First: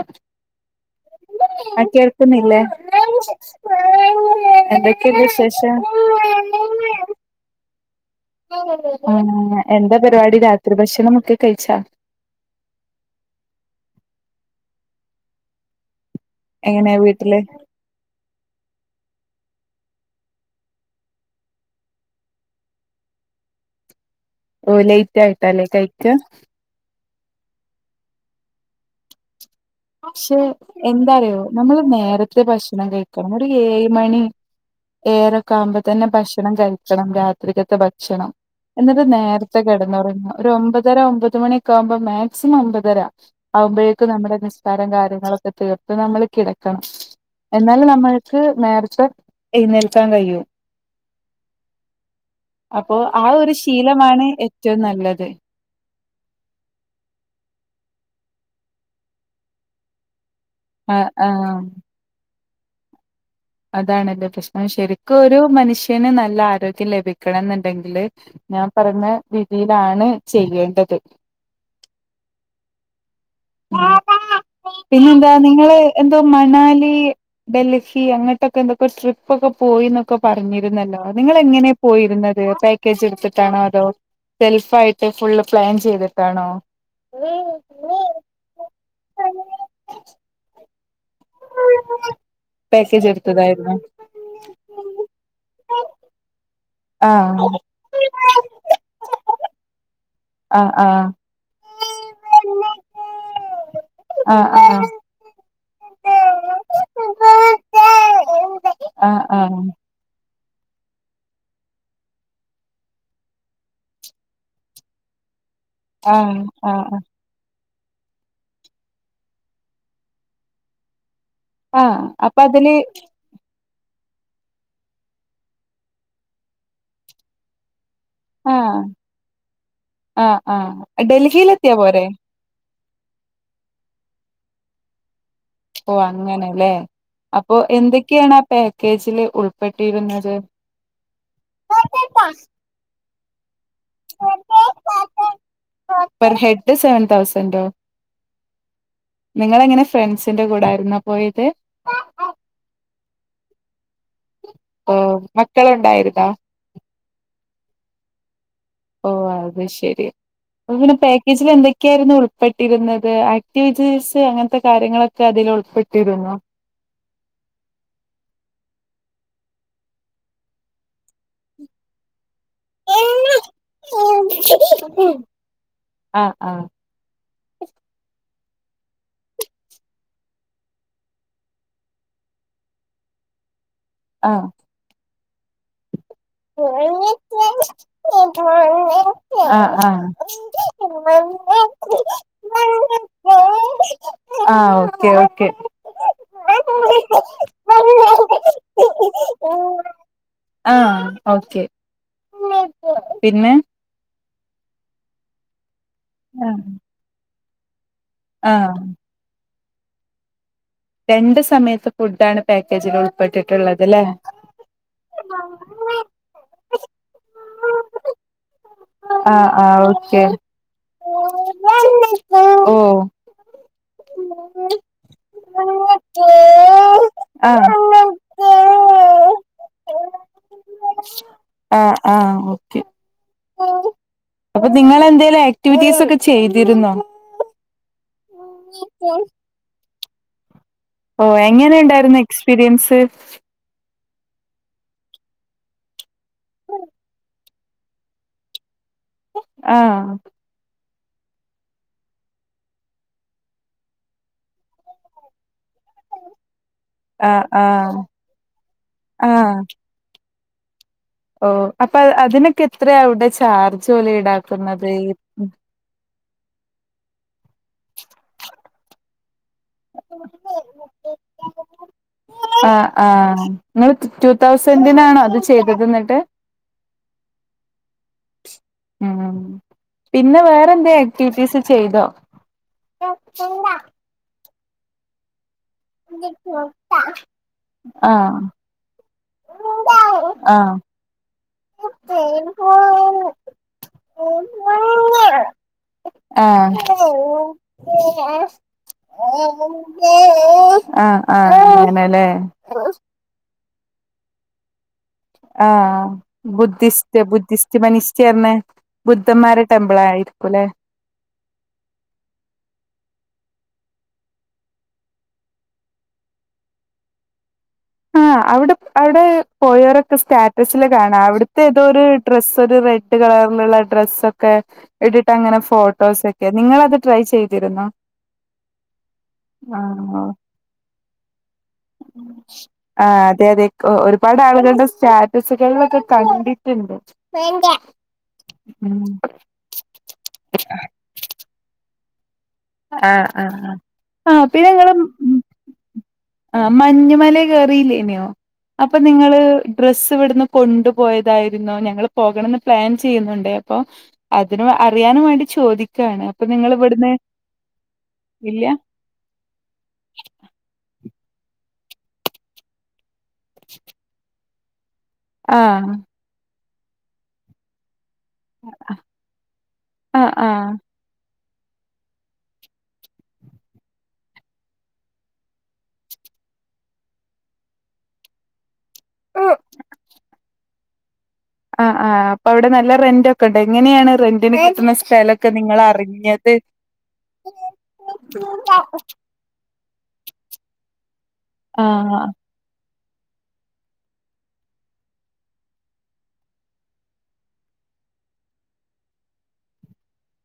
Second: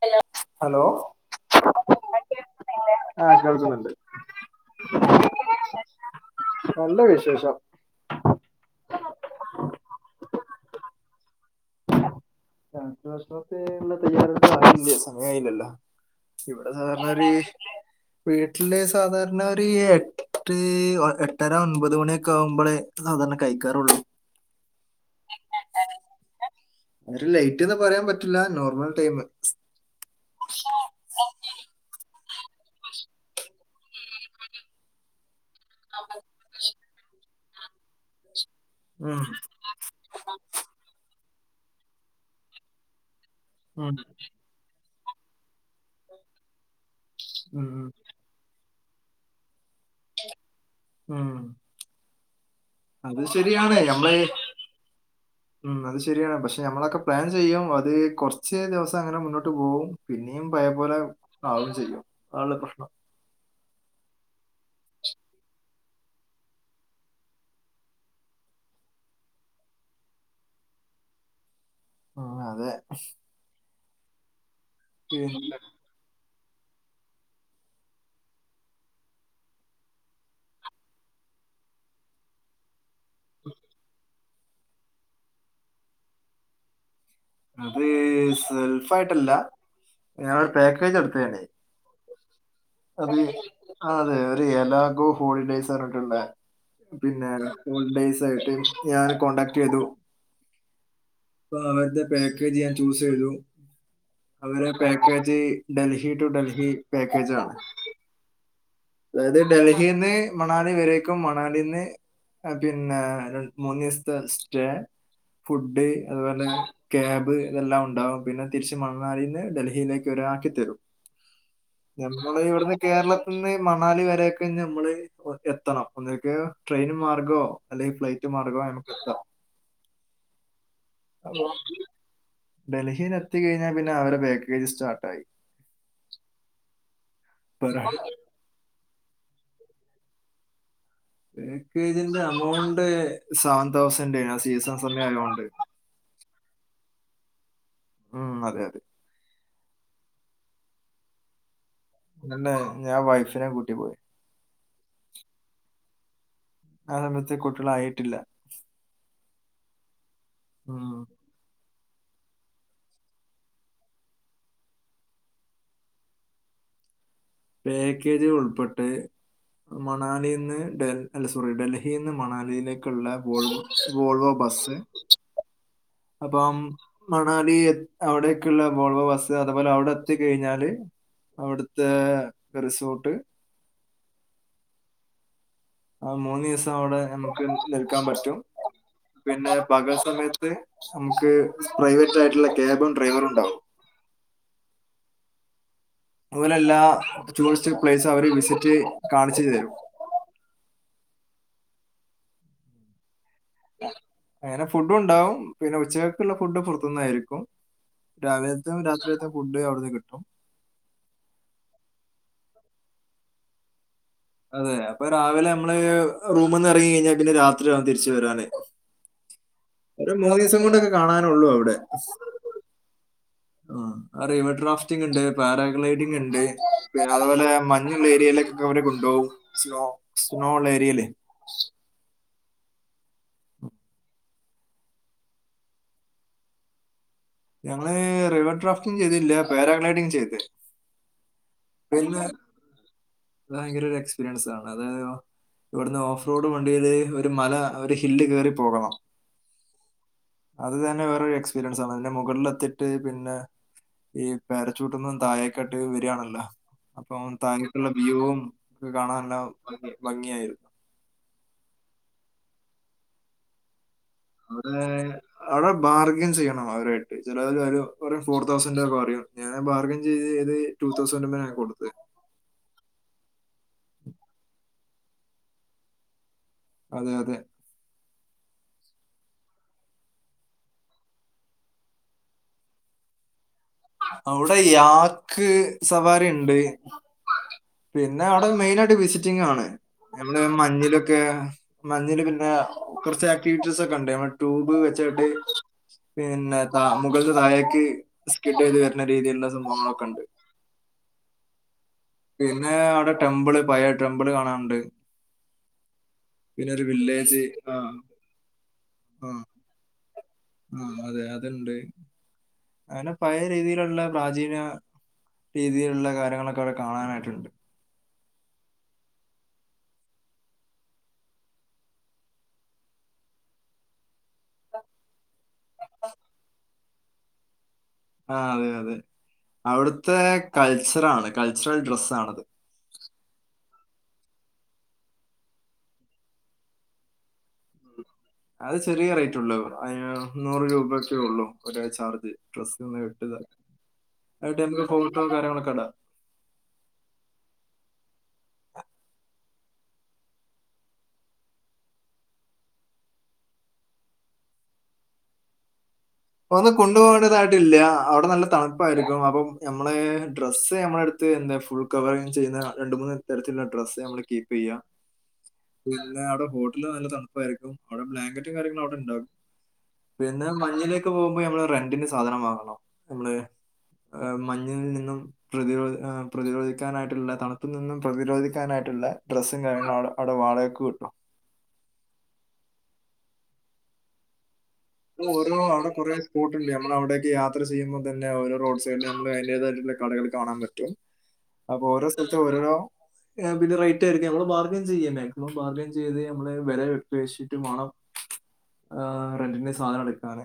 Hello hello ആഹ് കേൾക്കുന്നില്ലേ? ആഹ് കേൾക്കുന്നുണ്ട് എന്തൊക്കെണ്ട് വിശേഷം? നല്ല [unintelligible] ഉം എന്താ പരിപാടി രാത്രി ഭക്ഷണമൊക്കെ കഴിച്ചാേ രാത്രി ഭഷണത്തെ ഉള്ള തയ്യാറെടുപ്പിലാണ് സമയയില്ലല്ലോ എങ്ങനെയാ ഇവിടെ വീട്ടില് [inaudible] വീട്ടില് സാധാരണ ഒരു എട്ട് എട്ടര ഒൻപത് മണിയൊക്കെ ആകുമ്പള് സാധാരണ കഴിക്കാറുള്ളൂ. ഓഹ് ലൈറ്റ് ആയിട്ടല്ലേ കഴിക്കാ ഒര് ലൈറ്റ്ന്ന് പറയാൻ പറ്റില്ല നോർമൽ ടൈം. പക്ഷെ എന്താറിയോ നമ്മള് നേരത്തെ ഭക്ഷണം കഴിക്കണം ഒരു ഏഴ് മണി ഏഴരക്കെ ആകുമ്പോ തന്നെ ഭക്ഷണം കഴിക്കണം രാത്രികത്തെ ഭക്ഷണം എന്നിട്ട് ഉം നേര ത്തെ കെടന്നൊറങ്ങാ ഒരു ഒമ്പതര ഒമ്പത് മണിയൊക്ക ആകുമ്പോ മാക്സിമം ഒമ്പതര ഉം ആകുമ്പഴേക്കും നമ്മുടെ നിസ്കാരം കാര്യങ്ങളൊക്കെ തീർത്ത് നമ്മൾ കിടക്കണം ഉം എന്നാലെ നമ്മൾ ക്ക് നേർത്തെ എഴുന്നേൽക്കാൻ കഴിയും. ഉം അപ്പൊ അത് ആഹ് ഒര് ശരിയാണ് നമ്മള് ശീലമാണ് ഏറ്റവും നല്ലത് ഉം അത് ശരിയാണ് പഷെ നമ്മളൊക്കെ പ്ലാൻ ചെയ്യും അത് കൊറച്ച് ദിവസം അങ്ങനെ മുന്നോട്ട് പോവും പിന്നെയും പഴെ ആ പോലെ ആ ആവും ചെയ്യും അതാണ് പ്രശ്നം അതാണ്ല്ലെ പ്രശ്നം. ശരിക്കൊരു മനുഷ്യന് നല്ല ആരോഗ്യം ലഭിക്കണം ന്ന്ണ്ടെങ്കില് ഞാൻ പറഞ്ഞ രീതിയിലാണ് ചെയ്യേണ്ടത് ആഹ് അതെ പിന്നെന്താ പിന്നെ നിങ്ങള് എന്തൊ മണാലീ ഡൽഹി അങ്ങട്ടൊക്കെ എന്തൊക്കെ ട്രിപ്പൊക്കെ പോയിന്നൊക്കെ പറഞ്ഞിരുന്നല്ലൊ നിങ്ങളെ എങ്ങനെ പോയിരുന്നത് പാ ക്കേജ് ഇട്ത്ത്ട്ടാണൊ അതോ സെൽഫായിട്ട് ഫുള്ള് പ്ലാൻ ചെയ്ത്ട്ടാണൊ അത് സെൽഫായിട്ടല്ല ഞാനൊര് പാക്കേജ ഇട്ത്തേന് പക്കേജ് എടുത്തതായിരുന്നൊ ആ, അതെ എലാഗോ ഹോളിഡേസ് അർഞ്ഞ്ട്ട്ള്ള പിന്നെ ആഹ് ഹോളി ഡേസ് ആയിട്ട് ഞാൻ കോണ്ടാക്ട് ചെയ്തു ആഹ് ആഹ് അപ്പൊ അവര്ടെ പാക്കേജ് ഞാൻ ചൂസെയ്തു ആഹ് അവരെ ആഹ് പേ ക്കേജ് ഡൽഹി ട്ടു ഡൽഹി പാക്കേജാണ് ആഹ് അതായത് ആഹ് ഡൽഹീന്ന് മണാലി വരേക്കും മണാലീന്ന് ആഹ് പിന്നേ രണ്ട്മൂന്നീസ്തെ സ്റ്റെ ഫുഡ്ഡ് അത്പോലെ ആഹ് ആഹ് ക്യാബ് ഇതെല്ലാം ഉണ്ടാവും. പിന്നെ തിരിച്ച് മണ്ണാലീന്ന് ഡൽഹീലേക്ക് ഒലാക്കിത്തരും ആഹ് അപ്പൊ ഞമ്മളെ അതില് ഇവിടുന്ന് കേരള ത്ത്ന്ന് മണാലി വരേക്ക് ഞമ്മള് എത്തണം. ഒന്നുകി ട്രൈയിന് മാർഗൊ അല്ലെങ്കി ഫ്ലൈ റ്റ് മാർഗായാലും ആഹ് ഞമ്മക്ക് എത്താ ആഹ് ആഹ് ഡൽഹിലെത്തിയാ പോരെ ഡൽഹീല് എത്തികഴിഞ്ഞാ പിന്നെ അവരെ പാക്കേജ് സ്റ്റാർട്ടായി ഓഹ് അങ്ങനെലേ അപ്പൊ എന്തെക്കേണ് ആഹ് പാക്കേജില് ഉൾപ്പെട്ടിരുന്നത് ഏക്കേജിന്റെ അമൗണ്ട് സാൻ തൗസന്റേയാണ് സീസൺ സമയം ആയോണ്ട് പെർ ഹെഡ്ഡ് സെവൻ തൗസന്റൊ ഉം അതെ അതെ നിങ്ങളെ എങ്ങനെ ഫ്രൺസിന്റെ കൂടാര്ന്നൊ പോയത് ഇന്നെന്നെ ഞാൻ വൈഫിനേം കൂട്ട്യാ പോയ് ഓഹ് മക്കള്ണ്ടായിരുന്നോ ആഹ് സമയത്ത് കുട്ടീളായിട്ടില്ല ഓഹ് അത് ശരി അത് ഉം പിന്നെ പാ ക്കേജില് എന്തൊക്കെയാരുന്നു ഉൾപ്പെട്ടിരുന്നത് ആക്ടിവിറ്റീസ് അങ്ങൻത്തെ കാര്യങ്ങളൊക്കെ അതില് ഉൾപ്പെട്ടിരുന്നോ പാക്കേജ് ഉൾപ്പെട്ടഹ് മണാലീന്ന് ഡൽ അല്ല സോറി ഡൽഹീന്ന് മണാലീലേ ക്ക്ള്ളെ ഗോൾ ഗോൾവൊ ബസ്സ് ആ ആ അപ്പം മണാലീ എത് അവ്ടേക്ക്ള്ള വോൾവൊ ബസ്സ്. അതുപോലെ അവടെ എത്തി കഴിഞ്ഞാല് അവിട്ത്തേ റിസോട്ട് ആഹ് ആ മൂന്നീസം അവടെ ഞമക്ക് നിൽക്കാൻ പറ്റും. പിന്നെ ആ പകൽ ആ സമയത്ത് നമ്ക്ക് പ്രൈവറ്റ് ആയിട്ട്ള്ള ക്യാബും ഡ്രൈവറും ഇണ്ടാവും ആഹ് ഓക്കെ ഓക്കെ ഓലെല്ലാ ടൂറിസ്റ്റ് പ്ലെയ്സ് അവര് വിസിറ്റ് കാണിച്ച് തരും ആഹ് ഓക്കെ പിന്നെ അങ്ങനെ ഫുഡ്ഡുണ്ടാവും പിന്നെ ഉച്ചക്കക്ക്ള്ള ഫുഡ്ഡ് പൊറത്ത്ന്നായിരിക്കും. ആ രാവിലത്തും രാത്രികത്തെ ഫുഡ്ഡ് അവിടുന്ന് കിട്ടും രണ്ട് സമയത്ത് ഫുഡ്ഡാണ് പാക്കേജില് ഉൾപ്പെട്ടിട്ട്ള്ളത് ലേ അതെ അപ്പ രാവിലെ ഞമ്മള് റൂമ്ന്ന് എറങ്ങി കയ്ഞ്ഞാ പിന്നെ രാത്രിയാവും തിരിച്ച് വരാന് ആഹ് ആഹ് ഒര് ഓക്കെ മൂന്നീസം കൊണ്ടെക്കെ കാണാനൊള്ളു അവ്ടെ ഓ ആഹ് ആ റിവർ ഡ്രാഫ്റ്റിംഗ് ഇണ്ട് പാരഗ്ലൈഡിംഗ് ഇണ്ട് പിഅതുപോലെ ആഹ് മഞ്ഞ്ള്ള ഏരിയേല് ക്ക് അവര് കൊണ്ടോവും സ്നോ സ്നോ ഉള്ള ഏരിയേലേ ആഹ് ആഹ് ഓക്കെ അപ്പൊ നിങ്ങള് എന്തേലും ആക്ടിവിറ്റീസ് ഒക്കെ ചെയ്തിരുന്നോ ഞങ്ങള് റിവർ ഡ്രാഫ്റ്റിംഗ് ചെയ്തീല്യ പാരാഗ്ലൈഡിങ് ചെയ്ത് ഓഹ് എങ്ങനെ ഇണ്ടായിരുന്നു എക്സ്പീരിയൻസ് അത് ഭയങ്കര ഒരു എക്സ്പീരിയൻസ് ആണ് അതായത് ഇവിടുന്ന് ഓഫ് റോഡ് വണ്ടിയില് ഒരു മല ഒരു ഹില്ല് കേറി പോകണം ആഹ് അത് തന്നെ വേറെ ഒരു എക്സ്പരിയൻസ് ആണ് പിന്നെ മുകളിലെത്തിട്ട് പിന്നെ ഈ പേരച്ചൂട്ട്ന്നും താഴെക്കാട്ട് വരാണല്ലോ അപ്പോം ആഹ് തായെക്കുള്ള ആഹ് വ്യൂവും ഒക്കെ കാണാനല്ല ആഹ് ഭംഗിയായിരു ഓ അപ്പൊ അ അതിനൊക്കെ എത്രയാവിടെ ചാർജ് ഓല് അവടെ അവടെ ബാർഗയ്ൻ ചെയ്യണം അവരേട്ട് ചെലോല് പറിം ഒരു ഫോർ തൗസൻഡ് ഒക്കെ പറയും ഞാനത് ബാർഗയ്ൻ ചെയ്ത് ചെയ്ത് റ്റു തൗസൻഡ്മ്മലാ കൊടുത്ത് ആഹ് ആഹ് ഇങ്ങൾ റ്റു തൗസൻഡിനാണോ അത് ചെയ്തത് ഇന്നിട്ട് അതെ അതെ ഉം പിന്നെ വേറെ എന്തേ ആക്ടിവിറ്റീസ് ചെയ്തോ പില്ല അവിടെ യാക്ക് സവാരി ഇണ്ട് പിന്നെ ആഹ് അവടെ മെയിനായിട്ട് വിസിറ്റിംഗ് ആണ് ഞമ്മള് ആഹ് മഞ്ഞിലൊക്കെ മഞ്ഞില് പിന്നെ കുറച്ച് ആക്ടിവിറ്റീസ് ഒക്കെ ഇണ്ട് നമ്മ ട്യൂബ് വെച്ചാട്ട് പിന്നെ താ മുകൾന്ന് തായേക്ക് ആഹ് ഉണ്ട് ആഹ് [inaudible] പിന്നെ അവടെ ടെമ്പിള് പയേ ടെമ്പിള് കാണാണ്ട് ആഹ് ബുദ്ധിസ്റ്റ് വില്ലേജ് ആ ബുദ്ധിസ്റ്റ് മന്ഷ് റ്റ് പർണ ബുദ്ധന്മാരെ ടെമ്പിൾ ആയിരിക്കും ലേ ആഹ് അതെ അത്ണ്ട് അങ്ങനെ പഴയ രീതിയിലുള്ള പ്രാചീന രീതിയിലുള്ള കാര്യങ്ങളൊക്കെ അവിടെ കാണാനായിട്ടുണ്ട് ആഹ് അവിടെ അവിടെ പോയവരൊക്കെ സ്റ്റാറ്റസില് കാണാം അവിടുത്തെ ഏതോ ഒരു ഡ്രസ്സൊരു റെഡ് കളറിലുള്ള ഡ്രസ്സൊക്കെ ഇട്ടിട്ടങ്ങനെ ഫോട്ടോസൊക്കെ നിങ്ങളത് ട്രൈ ചെയ്തിരുന്നോ ആഹ് അതെ അതെ അവിടുത്തെ ആഹ് കൾച്ചറാണ് കൾച്ചറൽ ഡ്രസ്സാണത് ആഹ് അതെ അതെ ഒരുപാട് ആളുകളുടെ സ്റ്റാറ്റസുകളിലൊക്കെ കണ്ടിട്ടുണ്ട് അത് ഉം ചെറിയ റേറ്റ്ള്ളൂ അതിന് നൂറ് രൂപയൊക്കേ ഉള്ളു ഒരു ചാർജ് ഡ്രസ് ആഹ് ആഹ് [unintelligible] ആഹ് ആഹ് [unintelligible] കാര്യങ്ങളൊക്കെ ഇടാ ആഹ് മഞ്ഞുമലേ കേറില്ലേനോ അപ്പൊ നിങ്ങള് ഡ്രസ്സിവിടുന്ന് കൊണ്ടു പോയതായിരുന്നോ ഞങ്ങള് പോകണംന്ന് പ്ലാൻ ചെയ്യുന്നുണ്ട് അപ്പൊ അതിനും അറിയാനും വേണ്ടി ചോദിക്ക്വാണ് ഒന്നും കൊണ്ടു പോകേണ്ടതായിട്ടില്ല അവിടെ നല്ല ഇല്ല തണുപ്പായിരു ക്കും അപ്പം ഞമ്മളെ ഡ്രസ്സ് ഞമ്മളടുത്ത് എന്താ ഫുൾ കവറിങ് ചെയ്യുന്ന രണ്ട് മൂന്ന് തരത്തിലുള്ള ഡ്രസ്സ് നമ്മള് കീപ്പ് ചെയ്യാ ആഹ് പിന്നെ അവ്ടെ ഹോട്ടൽ നല്ല തണുപ്പാരിക്കും അവിടെ ബ്ലാങ്കറ്റും കാര്യങ്ങളും അവിടെ ണ്ടാകും ആഹ് പിന്നെ ആഹ് മഞ്ഞില് ട്ടു പോവുമ്പോ നമ്മള് റെന്റിന് സാധനം വാങ്ങണം നമ്മള് മഞ്ഞിൽ നിന്നും പ്രതിരോ പ്രതിരോധിക്കാനായിട്ടുള്ള തണുപ്പിൽ നിന്നും പ്രതിരോധിക്കാനായിട്ട് ട്ടുള്ള ഡ്രസ്സും കാര്യങ്ങളും അവ്ടെ അവിടെ വാടകക്ക് കിട്ടും ആഹ് ആഹ് അപ്പൊ അവിടെ നല്ല റെന്റൊക്കെ ഉണ്ടോ എങ്ങനെയാണ് റെന്റിന് കിട്ടുന്നെ അപ്പ ഓരോ അവിടെ കൊറേ സ്പോട്ടുണ്ട് ഞമ്മള് അവിടേക്ക് യാത്ര ചെയ്യുമ്പോ തന്നെ ഓരോ റോഡ് സൈഡില് ഞമ്മള് അതിന്റേതായിട്ടുള്ള കടകള് കാണാൻ പറ്റും അപ്പൊ ഓരോ ആഹ് സ്ഥലത്തും ഓരോരോ പിന്നെ റേറ്റായിരിക്കും നമ്മള് ബാർഗെയ്ൻ ചെയ്യ മാക്സിമം ബാർഗെയ്ൻ ചെയ്ത് നമ്മള് വെല പേശിട്ട് മേണം ആഹ് റെൻ്റിന് സ് സാധനം എടുക്കാന്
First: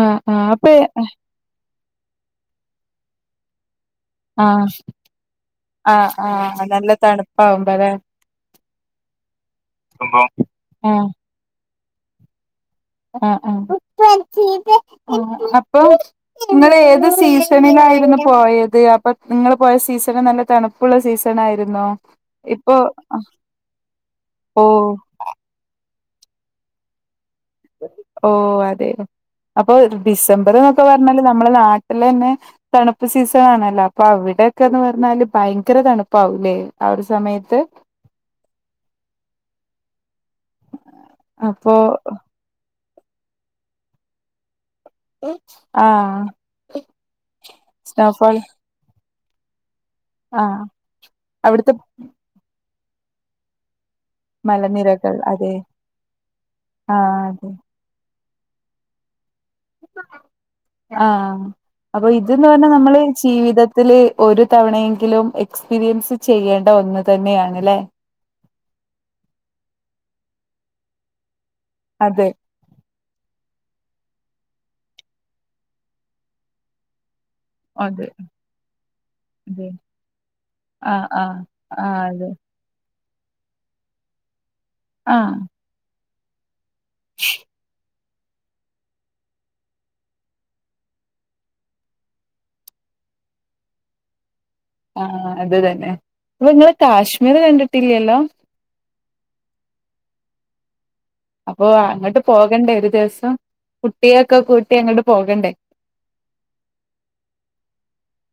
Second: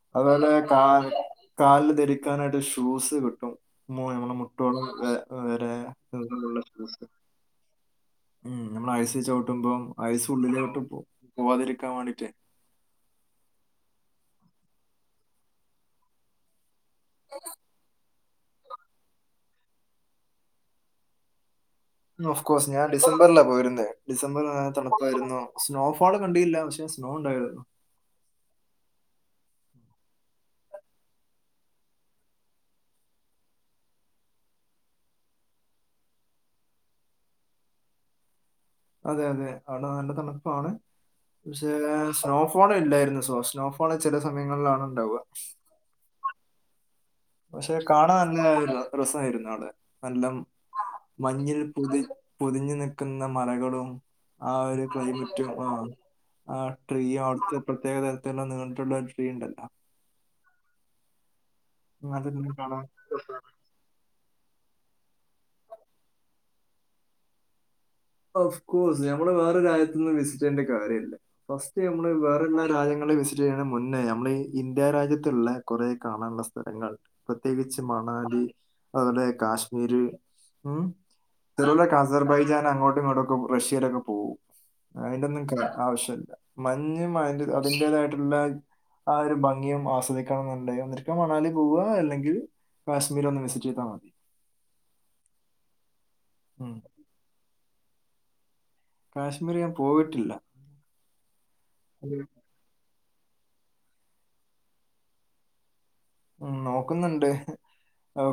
ആഹ് ആഹ് അതുപോലെ അപ്പൊ കാ കാലില് ധരിക്കാനായിട്ട് ഷൂസ് കിട്ടും മു- നമ്മളെ ആഹ് മുട്ടോളം വെ- വരെ ആഹ് നീളമുള്ള ആഹ് നല്ല തണുപ്പാവുമ്പഴേ ഉം നമ്മൾ ഐസി ചവിട്ടുമ്പം ഐസ് ഉള്ളിലോട്ട് പോ ആഹ് പോവാതിരിക്കാൻ വേണ്ടീട്ട് ആഹ് ആഹ് അപ്പോ നിങ്ങളേ തു സീസണിലായിരുന്നു പോയത് അപ്പൊ നിങ്ങൾ പോയ സീസൺ നല്ല തണുപ്പുള്ള സീസണായിരുന്നോ ഉം ഒഫ്കോഴ്സ് ഞാൻ ഡിസംബറിലാ പോയിരുന്നത് ഡിസംബറിൽ ഓ നല്ല തണുപ്പായിരുന്നു സ്നോഫോൾ കണ്ടീല്ല പക്ഷെ സ്നോ ഉണ്ടായിരുന്നു ഓ അതെയോ അപ്പൊ ഡിസംബർന്നൊക്കെ പറഞ്ഞാല് നമ്മളെ നാട്ടില് തന്നെ തണുപ്പ് സീസൺ ആണല്ലോ അപ്പൊ അവിടെയെക്കെന്ന് പറഞ്ഞാല് ഭയങ്കര തണുപ്പാവൂലേ ആ ഒരു സമയത്ത് അതെ അതെ അവിടെ നല്ല തണുപ്പാണ് പക്ഷേ അപ്പൊ സ്നോഫ് ഫോളില്ലായിരുന്നു സോ സ്നോഫാൾ ചെല സമയങ്ങളിലാണ് ഉണ്ടാവുക ആഹ് പക്ഷെ കാണാൻ നല്ല ഒരു രസായിരുന്നു അവ്ടെ നല്ലം ആ അവിടുത്തെ മഞ്ഞിൽപുതി പുതിഞ്ഞു നിക്കുന്ന മലകളും ആ ഒരു മലനിരകൾ ക്ലൈമറ്റും അതെ ആ ആ ട്രീയും അവിടുത്തെ പ്രത്യേക തരത്തിലുള്ള നീണ്ടിട്ടുള്ളരു ട്രീ ഉണ്ടല്ല ആഹ് അപ്പൊ ഇതന്ന് അതെല്ലാം പറഞ്ഞാ കാണാൻ നമ്മള് ജീവിതത്തില് ഒരു തവണയെങ്കിലും എക്സ്പീരിയൻസ് ചെയ്യേണ്ട ഒന്ന് തന്നെയാണ്ല്ലേ ഒഫ്കോഴ്സ് ഞമ്മള് വേറെ രാജ്യത്ത്ന്നും വിസിറ്റ് ചെയ്യേണ്ട കാര്യല്ല ഫസ്റ്റ് നമ്മള് അതെ വേറെല്ലാ രാജ്യങ്ങളും വിസിറ്റ് ചെയ്യണ മുന്നേ ഞമ്മള് ഈ ഇന്ത്യാ രാജ്യത്തുള്ള കൊറേ കാണാനുള്ള സ്ഥലങ്ങൾ പ്രത്യേകിച്ച് അതെ മണാലി അതുപോലെ അതെ കാശ്മീര് ഉം ആഹ് ആഹ് ചെലോരെക്കെ ആഹ് അതെ അസർബൈജാൻ അങ്ങോട്ടും ഇങ്ങോട്ടൊക്കും റഷ്യയിലൊക്കെ പോവും ആഹ് അതിൻ്റൊന്നും കാ ആവശ്യല്ല മഞ്ഞും അതി അതിൻന്റേതായിട്ടുള്ള ആ ഒരു ഭംഗിയും ആസ്വദിക്കണം എന്നുണ്ട ന്നിരിക്കാ മണാല് പോവ അല്ലെങ്കിൽ കാശ്മീരൊന്ന് വിസിറ്റ് ചെയ്താൽ മതി ആഹ് അത് തന്നെ ഇപ്പൊളും ങ്ങള് ഉം. കാശ്മീർ കണ്ടിട്ടില്ലല്ലോ കാശ്മീർ ഞാൻ പോയിട്ടില്ല അപ്പൊ അങ്ങട്ട് പോകണ്ടേ ഒരു ദിവസം കുട്ടിയൊക്കെ കൂട്ടി അങ്ങോട്ട് പോകണ്ടേ ഉം നോക്കുന്നുണ്ട്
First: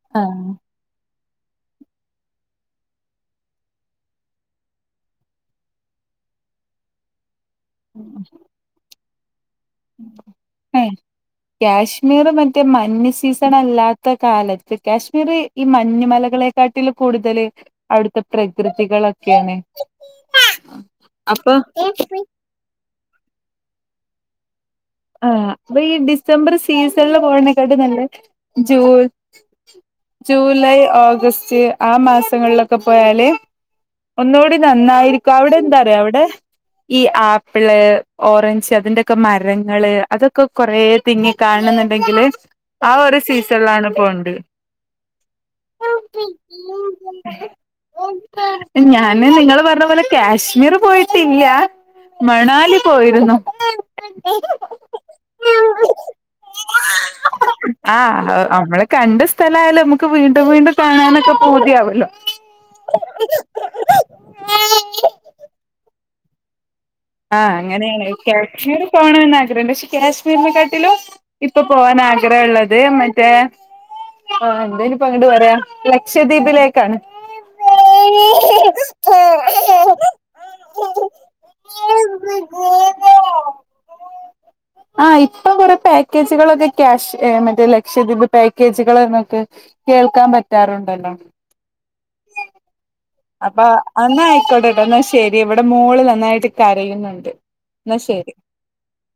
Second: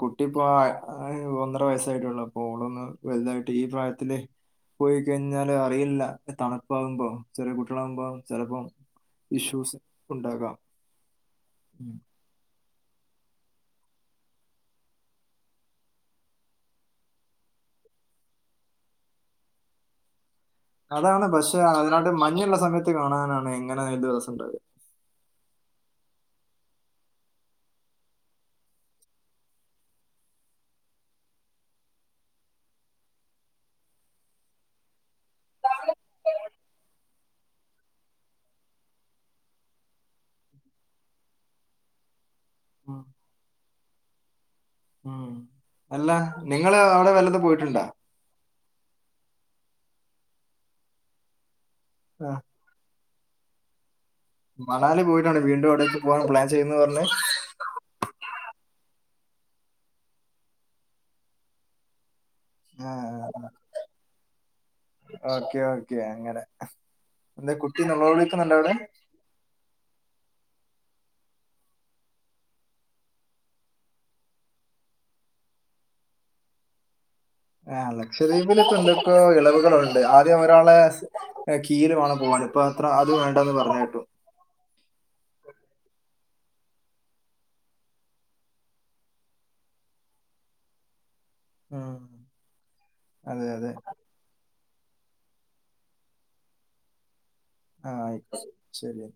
കുട്ടിപ്പോ ആഹ് ആഹ് ഒന്നര വയസായിട്ടള്ളപ്പോ ഓളൊന്ന് വലുതായിട്ട് ഈ പ്രായത്തില് പോയി കഴിഞ്ഞാല് അറിയില്ല തണുപ്പാവുമ്പോ ചെറിയ കുട്ട മ്പ ചിലപ്പോ ഇഷ്യൂസ് ഉണ്ടാകാം എഹ് ഉം. കാശ്മീർ മറ്റ മറ്റേ മഞ്ഞ് സീസൺ അല്ലാത്ത കാലത്ത് കാശ്മീർ ഈ മഞ്ഞ മലകളെക്കാട്ടിൽ കൂടുതല് അവിടുത്തെ പ്രകൃതികളൊക്കെണ് അതാണ് പക്ഷെ അതിനട്ട് മഞ്ഞുള്ള സമയത്ത് കാണാനാണ് എങ്ങനെ ആയാലും രസംണ്ടാവൽ ആഹ് അപ്പ ഈ ഡിസംബർ സീസണില് പോതിനേക്കാട്ടും നല്ല ജൂൺ ജൂലൈ ഓഗസ്റ്റ് ആ മാസങ്ങളിലൊക്കെ പോയാല് ഒന്നുടി നന്നായിരിക്കും അവിടെ എന്താറയാ അവിടെ ഈ ആപ്പിള് ഓറഞ്ച് അതിന്റെൊക്കെ മരം ങ്ങള് അതൊക്കെ കൊറേ തിങ്ങി കാണുന്നുണ്ടെങ്കില് ആ ഒരു സീസണിലാണ് പോണ്ട് ഉം അല്ല നിങ്ങള് അവിടെ വല്ലതും പോയിട്ടുണ്ടാ ഞാന് നിങ്ങള് പറഞ്ഞ പോലെ കാശ്മീർ പോയിട്ടില്ല ആ, മണാലി പോയിരുന്നു മണാലി പോയിട്ടാണ് വീണ്ടും അവിടേക്ക് പോകൻ പ്ലാൻ ചെയ്യുന്നന്ന് പറഞ്ഞഞ് ആഹ് നമ്മളെ കണ്ട സ്ഥലായാലും നമുക്ക് വീണ്ടും വീണ്ടും കാണാനൊക്കെ പൂതിയാവല്ലോ ആഹ് ഓക്കെ ഓക്കെ അങ്ങനെ എന്റെ കുട്ടി നിലവിളിക്കുന്നുണ്ടോ അവിടെ പോണന്ന് ആഗ്രഹംണ്ട് പക്ഷെ കാശ്മീരിനെ കാട്ടിലും ഇപ്പൊ പോവാൻ ആഗ്രഹം ഉള്ളത് മറ്റേ ആഹ് എന്താ ഇനിപ്പ അങ്ങിട്ട് പറയാ ലക്ഷദ്വീപിലേക്കാണ് ആഹ് ലക്ഷദ്വീപിലക്കെ എന്തൊക്ക ഇളവുകളുണ്ട് ആദ്യം ഒരാളെ കീൽ വേണം പോവാൻ ഇപ്പപ്പോ അത്ര അത് വേണ്ട എന്ന് പറഞ്ഞ കേട്ടോ ആഹ് ഇപ്പൊ കൊറെ പാക്കേജുകളൊക്കെ ക്യാഷ് മറ്റേ ലക്ഷദ്വീപ് പാക്കേജുകൾ എന്നൊക്കെ കേൾക്കാൻ പറ്റാറുണ്ടല്ലോ ഉം അതെ അപ്പൊ അതെ അന്നയിക്കോട്ടെട്ടോ എന്നാ ശരി ഇവിടെ മോള് നന്നായിട്ട് കരയുന്നുണ്ട് എന്നാ ആഹ് ശരി ആയിക്കോട്ടേ ശരിയ